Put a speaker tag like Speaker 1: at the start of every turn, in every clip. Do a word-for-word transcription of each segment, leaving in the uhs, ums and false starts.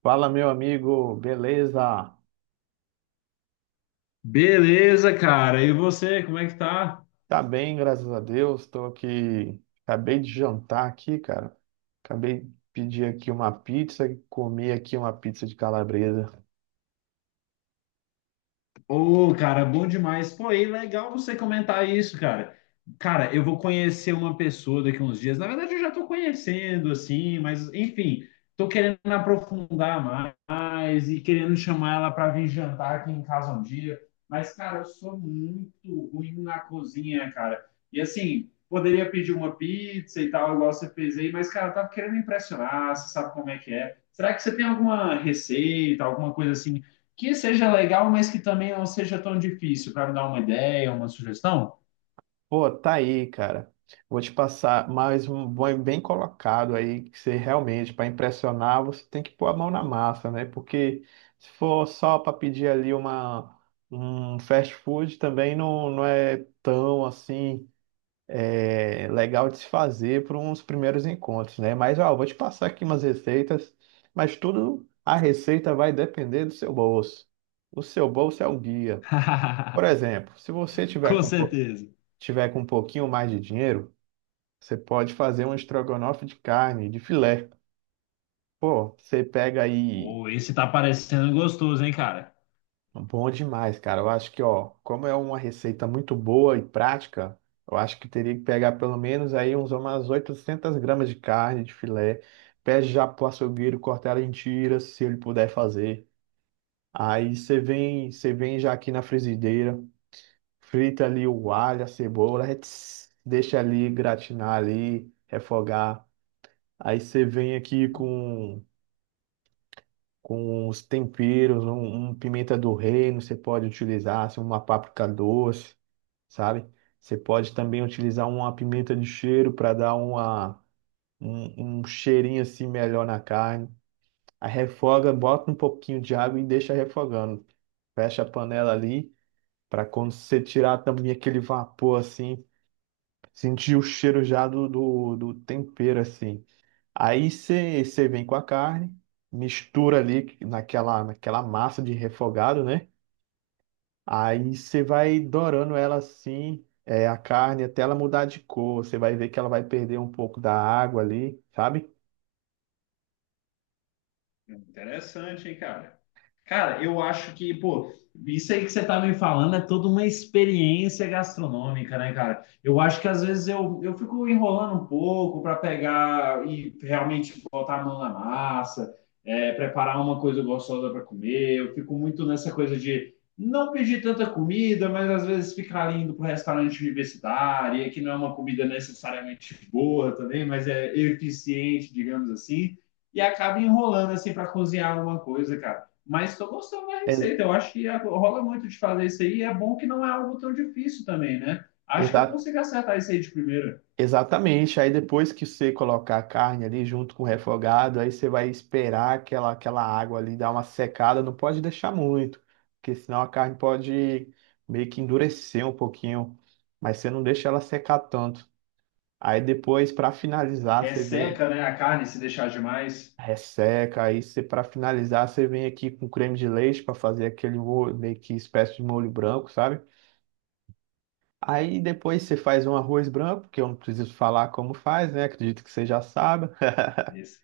Speaker 1: Fala, meu amigo, beleza?
Speaker 2: Beleza, cara. E você, como é que tá?
Speaker 1: Tá bem, graças a Deus. Tô aqui, acabei de jantar aqui, cara. Acabei de pedir aqui uma pizza, comi aqui uma pizza de calabresa.
Speaker 2: Ô, cara, bom demais. Pô, e legal você comentar isso, cara. Cara, eu vou conhecer uma pessoa daqui a uns dias. Na verdade, eu já tô conhecendo, assim, mas enfim, tô querendo aprofundar mais e querendo chamar ela para vir jantar aqui em casa um dia. Mas, cara, eu sou muito ruim na cozinha, cara. E assim, poderia pedir uma pizza e tal, igual você fez aí, mas, cara, eu tava querendo impressionar, você sabe como é que é. Será que você tem alguma receita, alguma coisa assim? Que seja legal, mas que também não seja tão difícil, para me dar uma ideia, uma sugestão?
Speaker 1: Pô, tá aí, cara. Vou te passar mais um bom bem colocado aí, que você realmente, para impressionar, você tem que pôr a mão na massa, né? Porque se for só para pedir ali uma um fast food também não, não é tão assim é, legal de se fazer para uns primeiros encontros, né? Mas, ó, eu vou te passar aqui umas receitas, mas tudo a receita vai depender do seu bolso. O seu bolso é o guia. Por exemplo, se você tiver
Speaker 2: Com
Speaker 1: com, pou-
Speaker 2: certeza.
Speaker 1: tiver com um pouquinho mais de dinheiro, você pode fazer um estrogonofe de carne, de filé. Pô, você pega aí.
Speaker 2: Ou esse tá parecendo gostoso, hein, cara?
Speaker 1: Bom demais, cara. Eu acho que, ó, como é uma receita muito boa e prática, eu acho que teria que pegar pelo menos aí uns umas oitocentas gramas de carne de filé. Pede já pro açougueiro cortar ela em tiras, se ele puder fazer. Aí você vem, você vem já aqui na frigideira, frita ali o alho, a cebola, ets, deixa ali gratinar ali, refogar. Aí você vem aqui
Speaker 2: Hum.
Speaker 1: com com os temperos, um, um pimenta do reino, você pode utilizar, assim, uma páprica doce. Sabe? Você pode também utilizar uma pimenta de cheiro para dar uma, um, um cheirinho assim melhor na carne. Aí refoga, bota um pouquinho de água e deixa refogando. Fecha a panela ali para quando você tirar a tampinha, aquele vapor assim, sentir o cheiro já do, do, do tempero assim. Aí você você vem com a carne, mistura ali naquela, naquela massa de refogado, né? Aí você vai dourando ela assim, é, a carne, até ela mudar de cor. Você vai ver que ela vai perder um pouco da água ali, sabe?
Speaker 2: Interessante, hein, cara? Cara, eu acho que, pô, isso aí que você tá me falando é toda uma experiência gastronômica, né, cara? Eu acho que às vezes eu, eu fico enrolando um pouco para pegar e realmente botar a mão na massa, é, preparar uma coisa gostosa para comer. Eu fico muito nessa coisa de não pedir tanta comida, mas às vezes ficar ali indo pro restaurante universitário, e que não é uma comida necessariamente boa também, mas é eficiente, digamos assim, e acaba enrolando assim para cozinhar alguma coisa, cara. Mas estou gostando da
Speaker 1: É,
Speaker 2: receita. Eu acho que rola muito de fazer isso aí. E é bom que não é algo tão difícil também, né? Acho que eu
Speaker 1: exa-
Speaker 2: consigo acertar isso aí de primeira.
Speaker 1: exatamente. Aí depois que você colocar a carne ali junto com o refogado, aí você vai esperar aquela, aquela água ali dar uma secada. Não pode deixar muito, porque senão a carne pode meio que endurecer um pouquinho. Mas você não deixa ela secar tanto. Aí depois, para finalizar, você vem.
Speaker 2: Resseca, né, a carne se deixar demais.
Speaker 1: Resseca, aí você para finalizar, você vem aqui com creme de leite para fazer aquele molho, meio que espécie de molho branco, sabe? Aí depois você faz um arroz branco, que eu não preciso falar como faz, né? Acredito que você já sabe.
Speaker 2: Esse,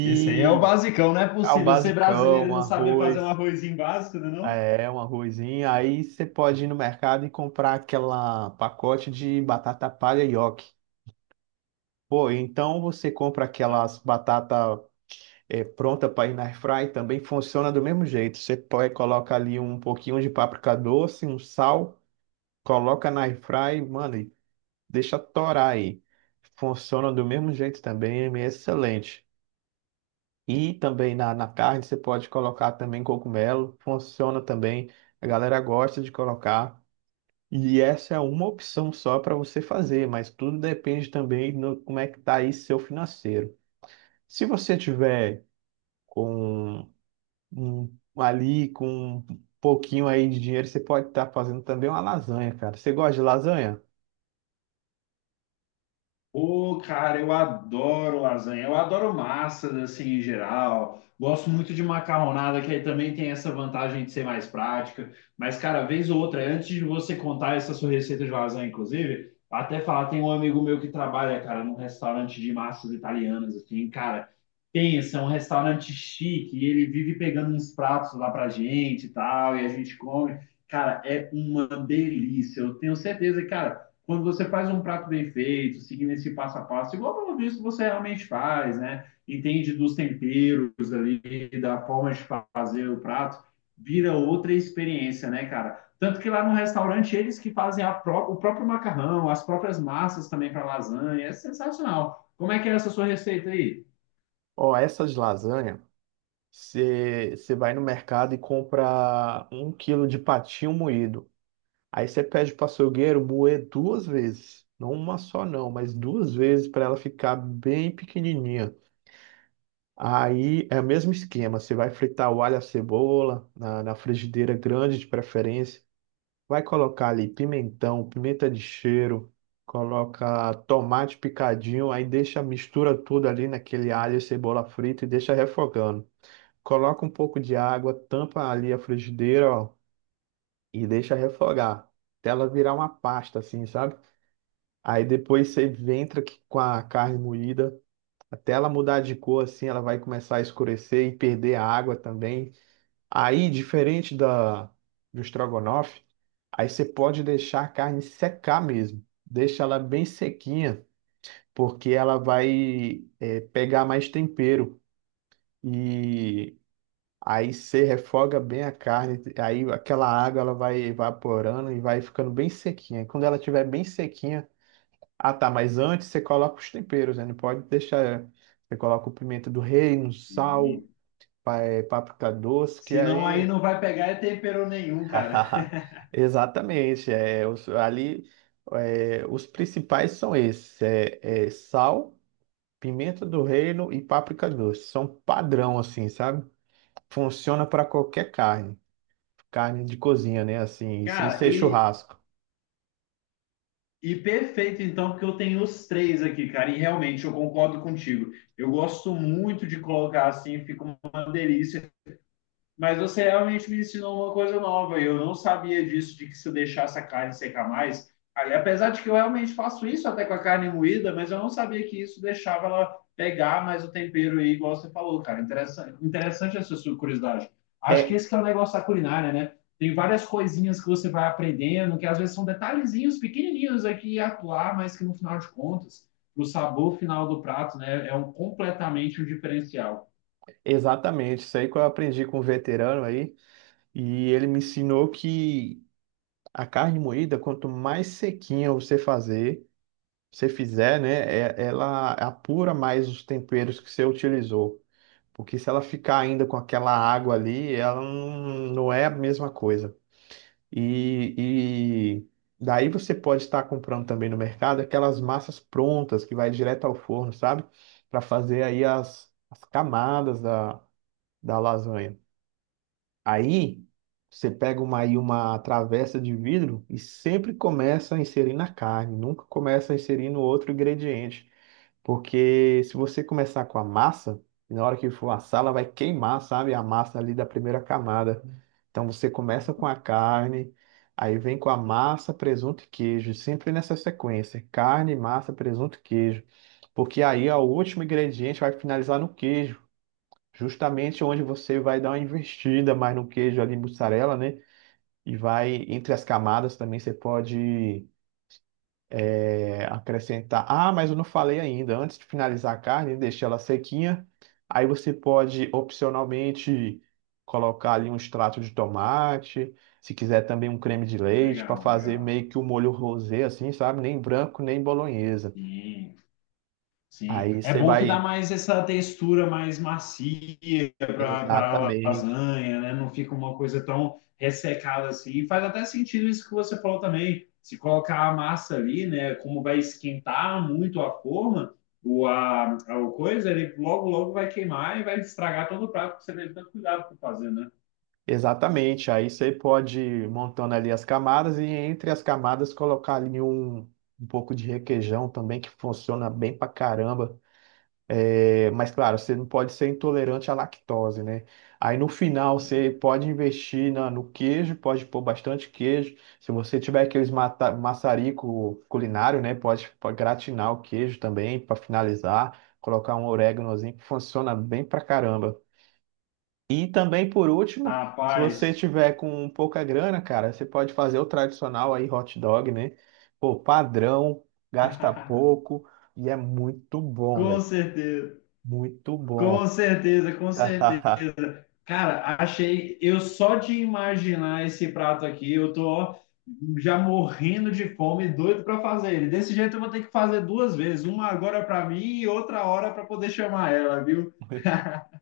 Speaker 2: esse aí é o basicão, não é
Speaker 1: ao
Speaker 2: possível ser
Speaker 1: basicão,
Speaker 2: brasileiro e
Speaker 1: um
Speaker 2: não saber fazer um
Speaker 1: arroz,
Speaker 2: arrozinho básico, não é não?
Speaker 1: é, um arrozinho. Aí você pode ir no mercado e comprar aquela pacote de batata palha nhoque. Pô, então você compra aquelas batata é, pronta para ir na air fry também funciona do mesmo jeito. Você pode colocar ali um pouquinho de páprica doce, um sal, coloca na air fry mano, e deixa torar aí. Funciona do mesmo jeito também, é excelente. E também na, na carne você pode colocar também cogumelo, funciona também. A galera gosta de colocar. E essa é uma opção só para você fazer, mas tudo depende também no como é que tá aí seu financeiro. Se você tiver com um, ali com um pouquinho aí de dinheiro, você pode estar fazendo também uma lasanha, cara. Você gosta de lasanha?
Speaker 2: Ô, cara, eu adoro lasanha, eu adoro massas assim em geral. Gosto muito de macarronada, que aí também tem essa vantagem de ser mais prática. Mas, cara, vez ou outra, antes de você contar essa sua receita de lasanha, inclusive, até falar, tem um amigo meu que trabalha, cara, num restaurante de massas italianas, assim, cara, pensa, é um restaurante chique, e ele vive pegando uns pratos lá pra gente e tal, e a gente come. Cara, é uma delícia. Eu tenho certeza, cara, quando você faz um prato bem feito, seguindo esse passo a passo, igual pelo visto você realmente faz, né? Entende dos temperos ali, da forma de fazer o prato, vira outra experiência, né, cara? Tanto que lá no restaurante eles que fazem a pró o próprio macarrão, as próprias massas também para lasanha, é sensacional. Como é que é essa sua receita aí?
Speaker 1: Ó, essas lasanha, você, você vai no mercado e compra um quilo de patinho moído. Aí você pede para o açougueiro moer duas vezes. Não uma só não, mas duas vezes para ela ficar bem pequenininha. Aí é o mesmo esquema, você vai fritar o alho e a cebola na, na frigideira grande de preferência. Vai colocar ali pimentão, pimenta de cheiro, coloca tomate picadinho, aí deixa mistura tudo ali naquele alho e cebola frita e deixa refogando. Coloca um pouco de água, tampa ali a frigideira, ó, e deixa refogar. Até ela virar uma pasta assim, sabe? Aí depois você entra aqui com a carne moída, até ela mudar de cor assim, ela vai começar a escurecer e perder a água também. Aí, diferente da, do estrogonofe, aí você pode deixar a carne secar mesmo. Deixa ela bem sequinha, porque ela vai é, pegar mais tempero. E aí você refoga bem a carne, aí aquela água ela vai evaporando e vai ficando bem sequinha. E quando ela estiver bem sequinha, ah tá, mas antes você coloca os temperos, né? Não pode deixar. Você coloca o pimenta do reino, sal,
Speaker 2: Sim.
Speaker 1: pá- é, páprica doce, que
Speaker 2: Senão aí
Speaker 1: aí.
Speaker 2: não vai pegar é tempero nenhum, cara.
Speaker 1: Exatamente. É, os- ali, é, os principais são esses: é, é sal, pimenta do reino e páprica doce. São padrão, assim, sabe? Funciona para qualquer carne, carne de cozinha, né? Assim, sem
Speaker 2: Cara,
Speaker 1: ser
Speaker 2: e
Speaker 1: churrasco.
Speaker 2: E perfeito, então, porque eu tenho os três aqui, cara, e realmente eu concordo contigo. Eu gosto muito de colocar assim, fica uma delícia. Mas você realmente me ensinou uma coisa nova, e eu não sabia disso, de que se eu deixasse a carne secar mais. Ali, apesar de que eu realmente faço isso até com a carne moída, mas eu não sabia que isso deixava ela pegar mais o tempero aí, igual você falou, cara. Interessante, interessante essa sua curiosidade. Acho que
Speaker 1: É,
Speaker 2: esse que é o negócio da culinária, né? Tem várias coisinhas que você vai aprendendo, que às vezes são detalhezinhos pequenininhos aqui e atuar, mas que no final de contas, o sabor final do prato, né, é um completamente um diferencial.
Speaker 1: exatamente. Isso aí que eu aprendi com um veterano aí, e ele me ensinou que a carne moída, quanto mais sequinha você fazer, você fizer, né? é- Ela apura mais os temperos que você utilizou. Porque se ela ficar ainda com aquela água ali, ela não, não é a mesma coisa. E, e daí você pode estar comprando também no mercado aquelas massas prontas que vai direto ao forno, sabe? Para fazer aí as, as camadas da, da lasanha. Aí você pega uma, aí uma travessa de vidro e sempre começa a inserir na carne, nunca começa a inserir no outro ingrediente. Porque se você começar com a massa, na hora que for assar, ela vai queimar, sabe? A massa ali da primeira camada. Então você começa com a carne, aí vem com a massa, presunto e queijo, sempre nessa sequência: carne, massa, presunto e queijo. Porque aí ó, o último ingrediente vai finalizar no queijo, justamente onde você vai dar uma investida mais no queijo ali, mussarela, né? E vai entre as camadas também você pode é, acrescentar. Ah, mas eu não falei ainda. Antes de finalizar a carne, deixa ela sequinha. Aí você pode opcionalmente colocar ali um extrato de tomate, se quiser também um creme de leite para
Speaker 2: Legal,
Speaker 1: fazer
Speaker 2: legal.
Speaker 1: meio que o molho rosé assim, sabe? Nem branco, nem bolonhesa.
Speaker 2: Sim. Sim,
Speaker 1: Aí
Speaker 2: é
Speaker 1: você
Speaker 2: bom que dá
Speaker 1: vai.
Speaker 2: mais essa textura mais macia para a
Speaker 1: Exatamente,
Speaker 2: lasanha, né? Não fica uma coisa tão ressecada assim. E Faz até sentido isso que você falou também. Se colocar a massa ali, né? Como vai esquentar muito a forma, o, a, a o coisa, ele logo, logo vai queimar e vai estragar todo o prato que você deve ter cuidado para fazer, né?
Speaker 1: exatamente. Aí você pode ir montando ali as camadas e entre as camadas colocar ali um, um pouco de requeijão também que funciona bem pra caramba. É, mas claro, você não pode ser intolerante à lactose, né? Aí no final você pode investir na- no queijo, pode pôr bastante queijo. Se você tiver aqueles mata, maçarico culinário, né? Pode, pode gratinar o queijo também para finalizar, colocar um oréganozinho que funciona bem pra caramba. E também por último, se você
Speaker 2: Rapaz,
Speaker 1: tiver com pouca grana, cara, você pode fazer o tradicional aí hot dog, né? Pô, padrão, gasta pouco e é muito bom,
Speaker 2: com
Speaker 1: velho.
Speaker 2: certeza.
Speaker 1: Muito
Speaker 2: Com
Speaker 1: bom.
Speaker 2: certeza, com certeza. Cara, achei. Eu só de imaginar esse prato aqui, eu tô ó, já morrendo de fome, doido para fazer ele. Desse jeito eu vou ter que fazer duas vezes, uma agora para mim e outra hora para poder chamar ela, viu?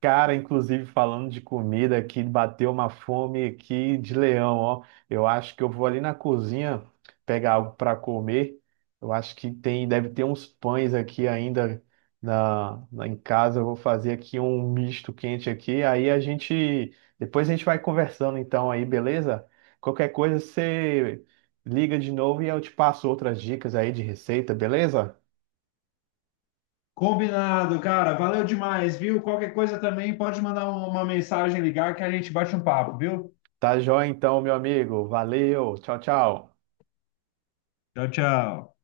Speaker 1: Cara, inclusive falando de comida aqui, bateu uma fome aqui de leão, ó. Eu acho que eu vou ali na cozinha pegar algo para comer. Eu acho que tem, deve ter uns pães aqui ainda na, na- em casa. Eu vou fazer aqui um misto quente aqui. Aí a gente, depois a gente vai conversando então aí, beleza? Qualquer coisa você liga de novo e eu te passo outras dicas aí de receita, beleza?
Speaker 2: Combinado, cara. Valeu demais, viu? Qualquer coisa também pode mandar uma uma mensagem, ligar que a gente bate um papo, viu?
Speaker 1: Tá joia então, meu amigo. Valeu. Tchau, tchau.
Speaker 2: Tchau, tchau.